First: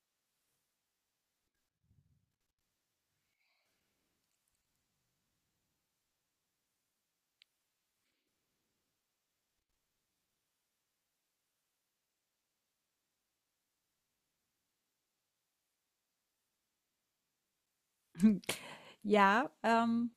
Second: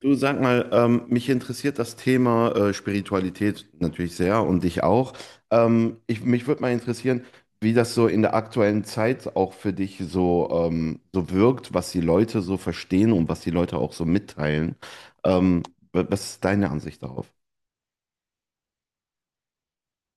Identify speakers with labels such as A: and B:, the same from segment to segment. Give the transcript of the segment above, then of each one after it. A: Du sag mal, mich interessiert das Thema Spiritualität natürlich sehr und dich auch. Ich, mich würde mal interessieren, wie das so in der aktuellen Zeit auch für dich so, so wirkt, was die Leute so verstehen und was die Leute auch so mitteilen. Ähm, Was ist deine Ansicht darauf?
B: Ja,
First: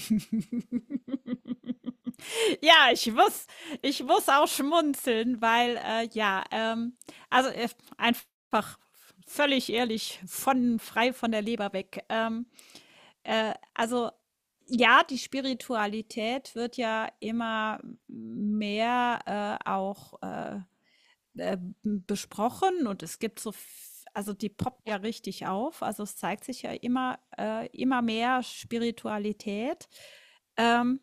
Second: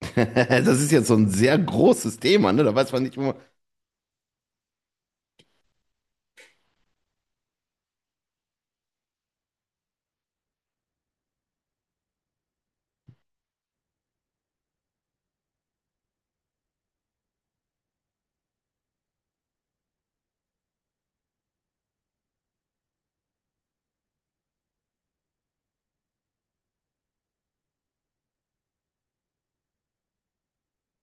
A: Das ist jetzt so ein sehr großes Thema, ne? Da
B: ja,
A: weiß man
B: ich
A: nicht immer.
B: muss, ich muss auch schmunzeln, weil also äh, einfach völlig ehrlich, von frei von der Leber weg. Also ja, die Spiritualität wird ja immer mehr auch äh, besprochen und es gibt also die poppt ja richtig auf. Also es zeigt sich ja immer mehr Spiritualität. Ähm,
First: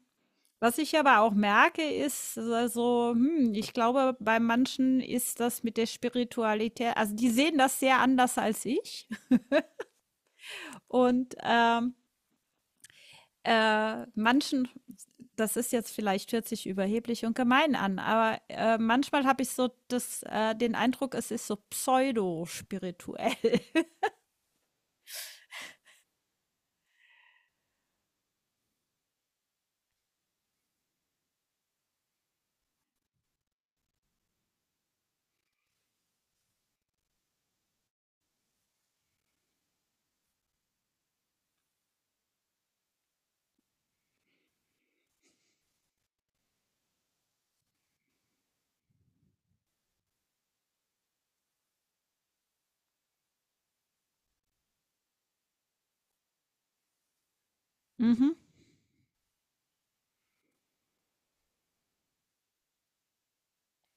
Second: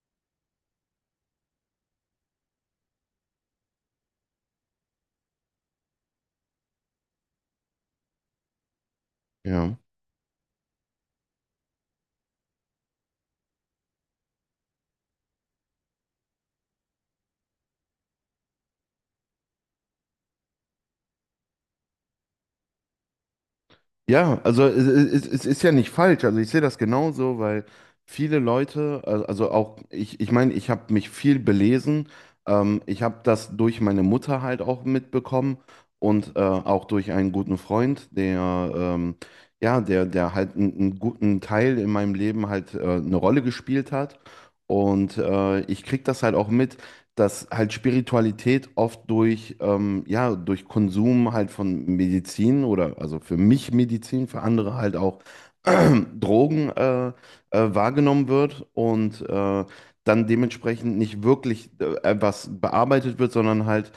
B: Was ich aber auch merke, ist hm, ich glaube, bei manchen ist das mit der Spiritualität, also die sehen das sehr anders als ich.
A: Ja.
B: Und manchen, das ist jetzt vielleicht hört sich überheblich und gemein an, aber manchmal habe ich den Eindruck, es ist so pseudo-spirituell.
A: Ja, also es ist ja nicht falsch. Also ich sehe das genauso, weil viele Leute, also auch ich meine, ich habe mich viel belesen. Ich habe das durch meine Mutter halt auch mitbekommen und auch durch einen guten Freund, der halt einen guten Teil in meinem Leben halt eine Rolle gespielt hat. Und ich krieg das halt auch mit, dass halt Spiritualität oft durch, durch Konsum halt von Medizin, oder also für mich Medizin, für andere halt auch Drogen wahrgenommen
B: Mhm.
A: wird, und dann dementsprechend nicht wirklich etwas bearbeitet wird, sondern halt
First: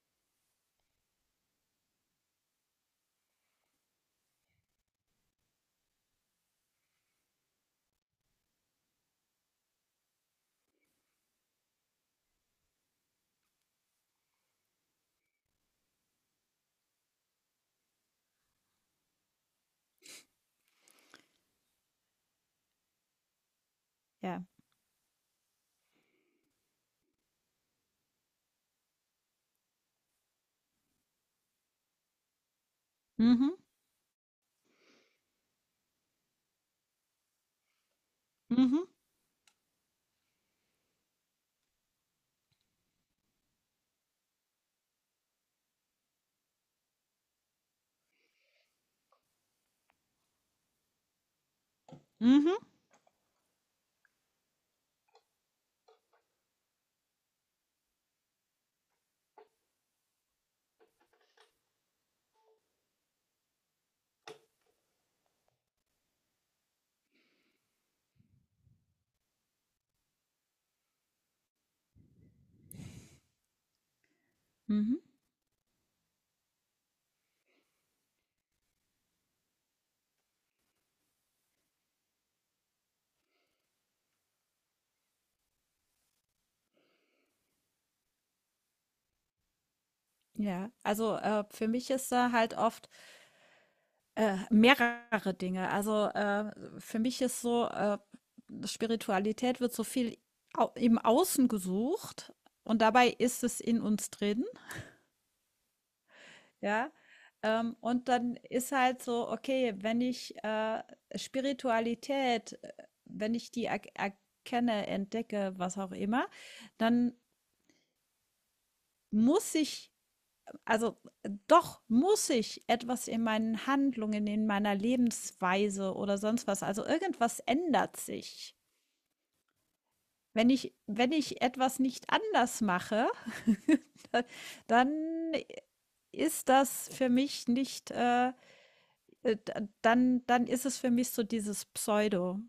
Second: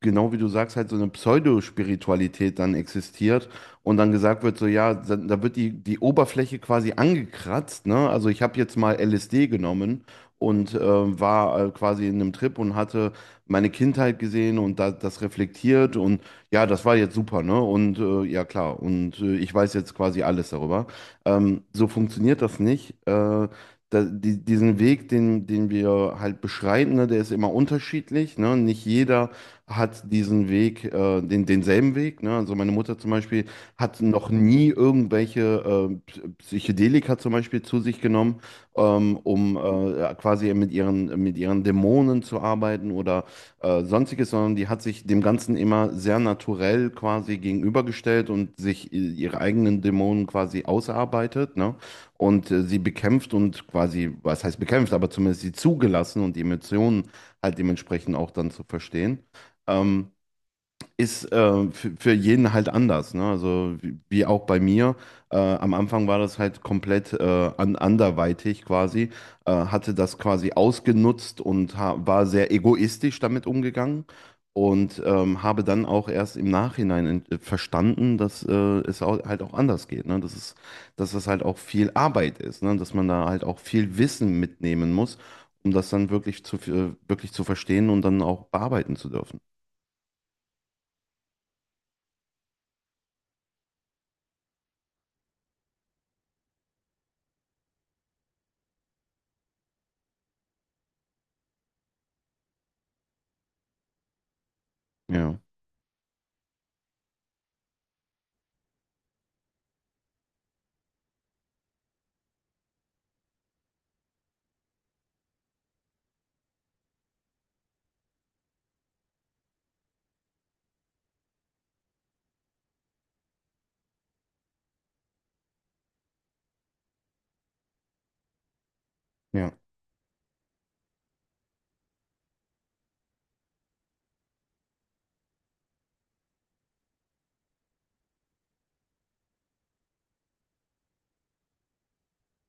A: genau wie du sagst, halt so eine Pseudospiritualität dann existiert und dann gesagt wird, so ja, da wird die Oberfläche quasi angekratzt, ne? Also ich habe jetzt mal LSD genommen und war quasi in einem Trip und hatte meine Kindheit gesehen und da, das reflektiert, und ja, das war jetzt super, ne? Und ja, klar, und ich weiß jetzt quasi alles darüber. So funktioniert das nicht.
B: Ja.
A: Diesen Weg, den wir halt beschreiten, ne, der ist immer unterschiedlich. Ne? Nicht jeder hat diesen Weg, denselben Weg. Ne? Also meine Mutter zum Beispiel
B: Mhm.
A: hat noch nie irgendwelche Psychedelika zum Beispiel zu sich genommen,
B: Mhm.
A: um quasi mit mit ihren Dämonen zu arbeiten oder sonstiges, sondern die hat sich dem Ganzen immer sehr naturell quasi gegenübergestellt und sich ihre eigenen Dämonen quasi ausarbeitet, ne? Und
B: Mhm.
A: sie bekämpft und quasi, was heißt bekämpft, aber zumindest sie zugelassen und die Emotionen halt dementsprechend auch dann zu verstehen, ähm, ist für jeden halt anders. Ne? Also wie, wie auch bei mir. Am Anfang war das halt komplett anderweitig quasi, hatte das quasi ausgenutzt und ha war sehr egoistisch damit umgegangen,
B: Mhm.
A: und habe dann auch erst im Nachhinein verstanden, dass halt auch anders geht. Ne? Dass es halt auch viel Arbeit ist, ne? Dass man da halt auch viel Wissen mitnehmen muss, um das dann wirklich zu verstehen und dann auch bearbeiten zu dürfen.
B: Ja. Also für mich ist da halt oft mehrere Dinge. Für mich ist Spiritualität wird so viel au im Außen gesucht und dabei ist es in uns drin,
A: Ja.
B: ja? Und dann ist halt so, okay, wenn ich, Spiritualität wenn ich die er erkenne, entdecke, was auch immer, dann muss ich also, doch muss ich etwas in meinen Handlungen, in meiner Lebensweise oder sonst was, also irgendwas ändert sich.
A: Ja,
B: Wenn ich etwas nicht anders mache, dann ist das für mich nicht, d dann ist es für mich so dieses Pseudo.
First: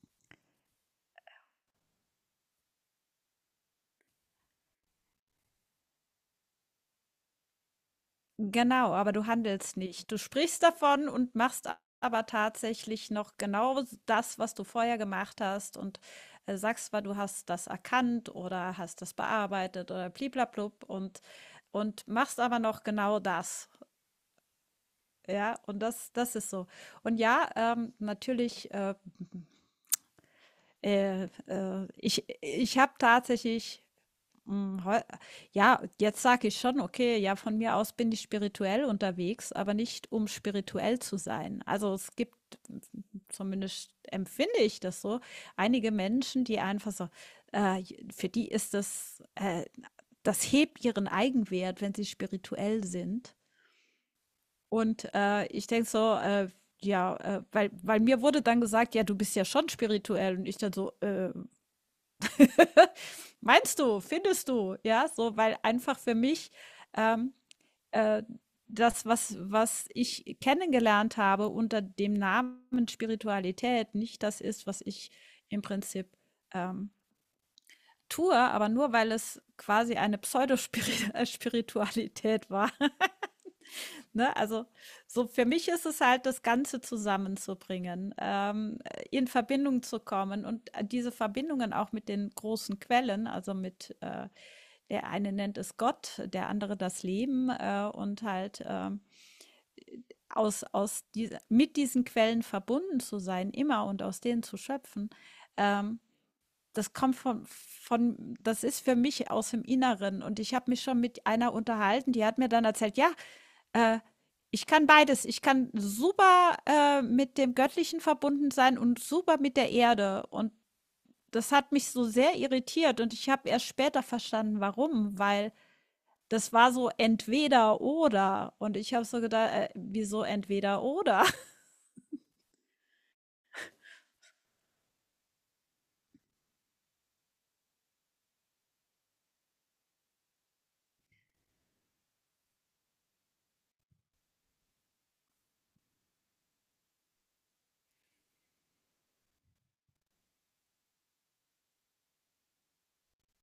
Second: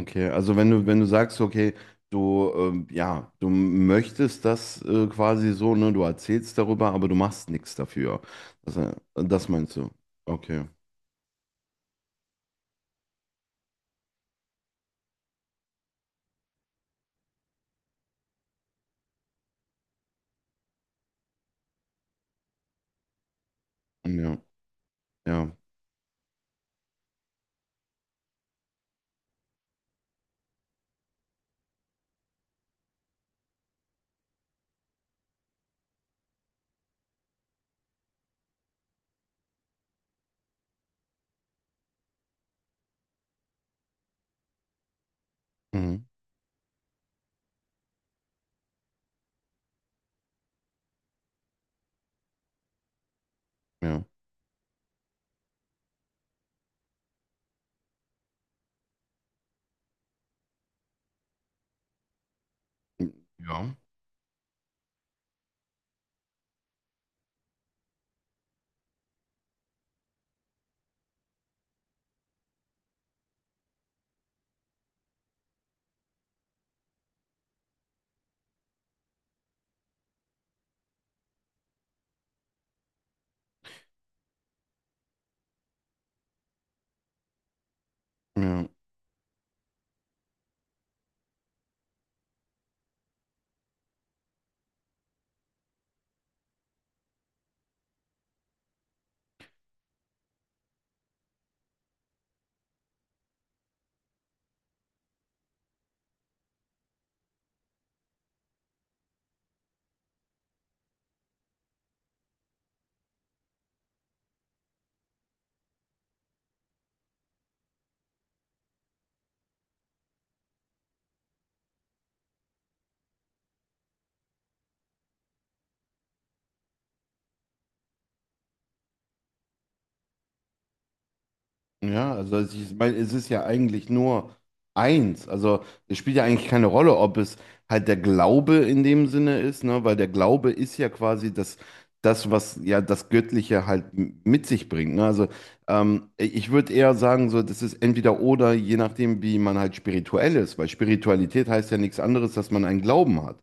A: okay. Also wenn du, wenn du sagst, okay, du, du möchtest das quasi so, ne, du erzählst darüber, aber du machst nichts dafür. Das,
B: Genau, aber du
A: das meinst
B: handelst
A: du?
B: nicht. Du sprichst
A: Okay.
B: davon und machst a aber tatsächlich noch genau s das, was du vorher gemacht hast, und sagst zwar, du hast das erkannt oder hast das bearbeitet oder bli blub, und machst aber noch genau das,
A: Ja, ja.
B: ja? Und das ist so. Und ja, natürlich, ich habe tatsächlich Hm, heu ja, jetzt sage ich schon: „Okay, ja, von mir aus bin ich spirituell unterwegs, aber nicht, um spirituell zu sein.“ Also, es gibt, zumindest empfinde ich das so, einige
A: Mhm.
B: Menschen, die einfach äh, für die ist das hebt ihren Eigenwert, wenn sie spirituell sind.
A: Ja.
B: Und, ich denke so, ja, weil mir wurde dann gesagt: „Ja, du bist ja schon spirituell.“ Und ich dann so: „Äh.“
A: Ja.
B: Meinst du? Findest du? Ja, so, weil einfach für mich, ähm, äh, das, was ich kennengelernt habe unter dem Namen Spiritualität, nicht das ist, was ich im Prinzip ähm, tue, aber nur weil es quasi eine Pseudospiritualität war. Ne? Also so für mich ist es halt, das Ganze zusammenzubringen,
A: Ja.
B: in Verbindung zu kommen und diese Verbindungen auch mit den großen Quellen, also mit der eine nennt es Gott, der andere das Leben, und halt aus diese, mit diesen Quellen verbunden zu sein, immer, und aus denen zu schöpfen. Ähm, das kommt von, das ist für mich aus dem Inneren. Und ich habe mich schon mit einer unterhalten, die hat mir dann erzählt, ja, äh, ich kann beides. Ich kann super, mit dem Göttlichen verbunden sein und super mit der Erde. Und das hat mich so sehr irritiert und ich habe erst später verstanden, warum, weil das war so entweder oder. Und ich habe so gedacht, wieso entweder oder?
A: Ja, also ich meine, es ist ja eigentlich nur eins. Also es spielt ja eigentlich keine Rolle, ob es halt der Glaube in dem Sinne ist, ne? Weil der Glaube ist ja quasi das, das, was ja das Göttliche halt mit sich bringt. Ne? Also ich würde eher sagen, so, das ist entweder oder, je nachdem, wie man halt spirituell ist, weil Spiritualität heißt ja nichts anderes, dass man einen Glauben hat.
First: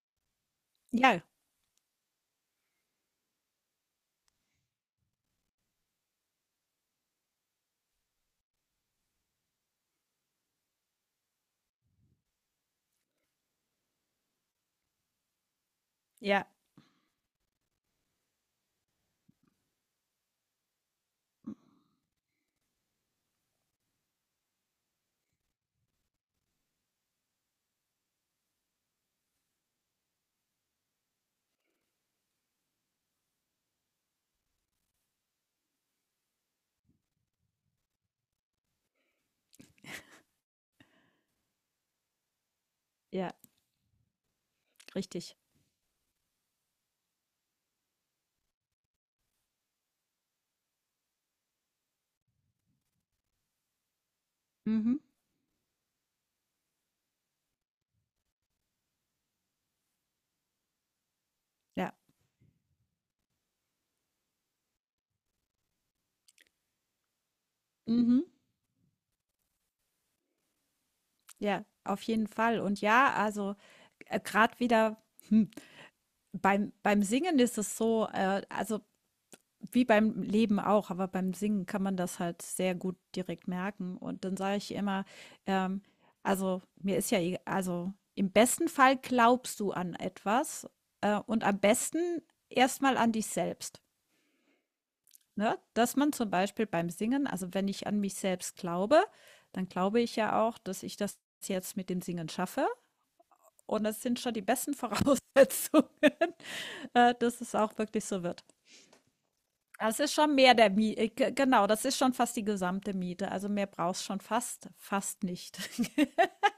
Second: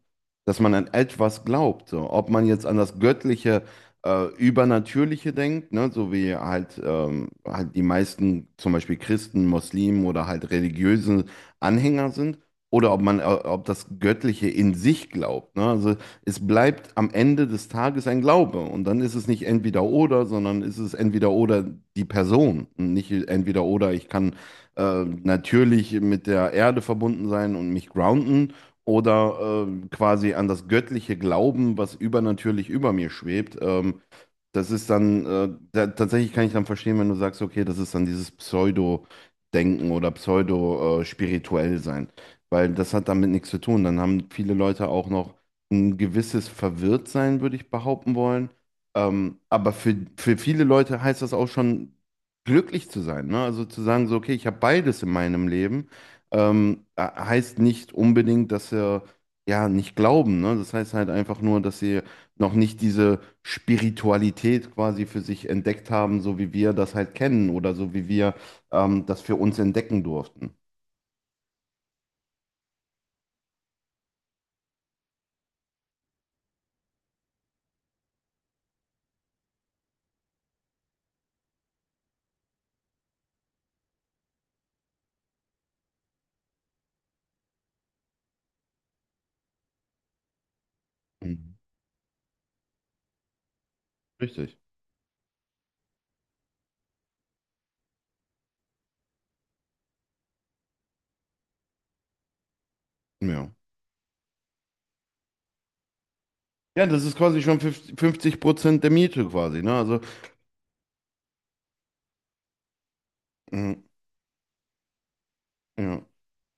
A: Dass man an
B: Ja,
A: etwas glaubt. So. Ob man jetzt an das Göttliche Übernatürliche denkt, ne? So wie halt, halt die meisten zum Beispiel Christen, Muslimen oder halt religiöse Anhänger sind, oder ob man, ob das Göttliche in sich glaubt, ne? Also es
B: ja,
A: bleibt am Ende des Tages ein Glaube, und dann ist es nicht entweder oder, sondern ist es entweder oder die Person, und nicht entweder oder. Ich kann natürlich mit der Erde verbunden sein und mich grounden oder quasi an das Göttliche glauben, was übernatürlich über mir schwebt. Das ist dann, tatsächlich kann ich dann verstehen, wenn du sagst, okay, das ist dann dieses Pseudo-Denken oder Pseudo-spirituell sein, weil das hat damit
B: ja,
A: nichts zu tun. Dann haben viele Leute auch noch
B: richtig.
A: ein gewisses Verwirrtsein, würde ich behaupten wollen. Aber für viele Leute heißt das auch schon, glücklich zu sein, ne? Also zu sagen, so, okay, ich habe
B: Mhm,
A: beides in meinem Leben, heißt nicht unbedingt, dass sie ja nicht glauben, ne? Das heißt halt einfach nur, dass
B: ja,
A: sie noch nicht diese Spiritualität quasi für sich entdeckt haben, so wie wir das halt kennen, oder so wie
B: mhm,
A: wir das für uns entdecken durften.
B: ja, auf jeden Fall. Und ja, also, grad wieder, hm, beim, beim Singen ist es also wie beim Leben auch, aber beim Singen kann man das halt sehr gut direkt merken. Und dann sage ich immer, ähm, also mir ist ja egal, also im besten Fall glaubst du an etwas, und
A: Mhm.
B: am besten erstmal an dich selbst.
A: Richtig.
B: Ne? Dass man zum Beispiel beim Singen, also wenn ich an mich selbst glaube, dann glaube ich ja auch, dass ich das jetzt mit dem Singen schaffe.
A: Ja.
B: Und das sind schon die besten Voraussetzungen,
A: Ja, das ist quasi
B: dass es
A: schon
B: auch wirklich so
A: 50
B: wird.
A: Prozent der Miete quasi, ne? Also,
B: Das ist schon mehr der Miete, genau, das ist schon fast die gesamte Miete. Also mehr
A: mhm,
B: brauchst schon fast, fast nicht.
A: ja.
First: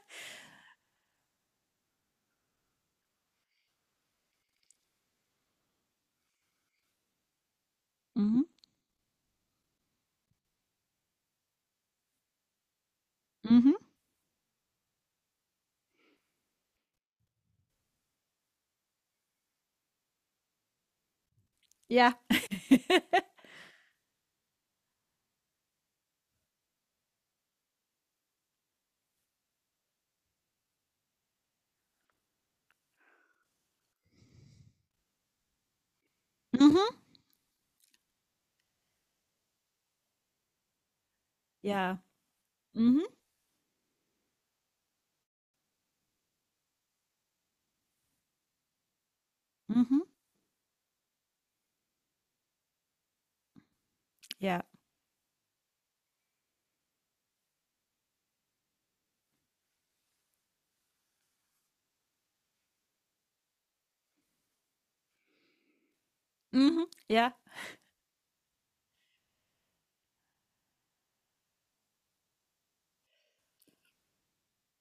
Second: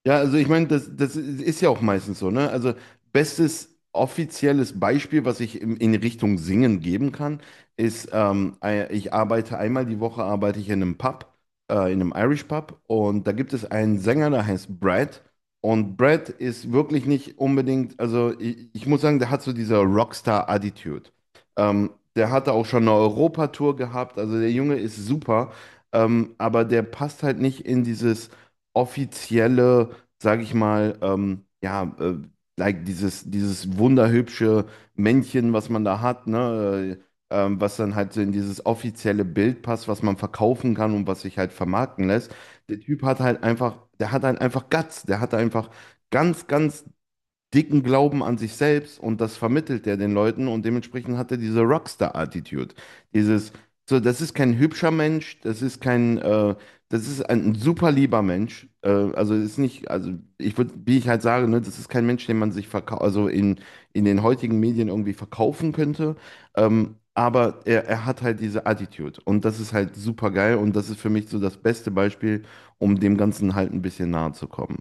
A: Ja, also ich meine, das, das ist ja auch meistens so, ne? Also bestes offizielles Beispiel, was ich in Richtung Singen geben kann, ist,
B: Mhm.
A: ich arbeite einmal die Woche, arbeite ich in einem Pub, in einem Irish Pub, und da gibt es
B: Mhm.
A: einen Sänger, der heißt Brad, und Brad ist wirklich nicht unbedingt, also ich muss sagen, der hat so diese Rockstar-Attitude. Ähm,
B: Ja.
A: Der hatte auch schon eine Europatour gehabt, also der Junge ist super, aber der passt halt nicht in dieses offizielle, sage ich mal, like dieses wunderhübsche Männchen, was man da hat,
B: Mhm.
A: ne? Was dann halt so in dieses offizielle Bild passt, was man verkaufen kann und was sich halt
B: Ja.
A: vermarkten lässt. Der Typ
B: Mhm.
A: hat halt einfach, der hat halt einfach Guts, der hat einfach ganz, ganz dicken Glauben an sich selbst, und das vermittelt er
B: Mhm.
A: den Leuten, und dementsprechend hat er diese Rockstar-Attitude. Dieses, so, das ist kein
B: Ja.
A: hübscher Mensch, das ist kein, das ist ein super lieber Mensch. Also ist nicht, also ich würde, wie ich halt sage, ne, das ist kein Mensch, den man sich verkau also in den heutigen Medien irgendwie verkaufen könnte.
B: Mhm. Ja.
A: Aber er hat halt diese Attitude, und das ist halt super geil, und das ist für mich so das beste Beispiel, um dem Ganzen halt ein bisschen nahe zu kommen.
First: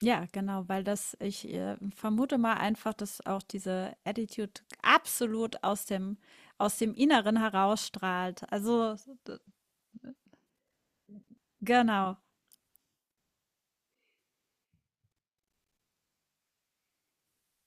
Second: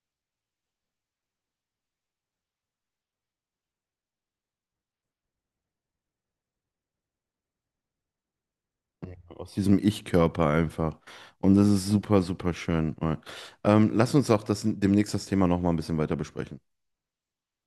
B: Ja, genau, weil das, ich vermute mal einfach, dass auch diese Attitude absolut aus dem Inneren herausstrahlt. Also,
A: Aus diesem Ich-Körper einfach. Und das ist
B: genau.
A: super, super schön. Lass uns auch das, demnächst das Thema nochmal ein bisschen weiter besprechen.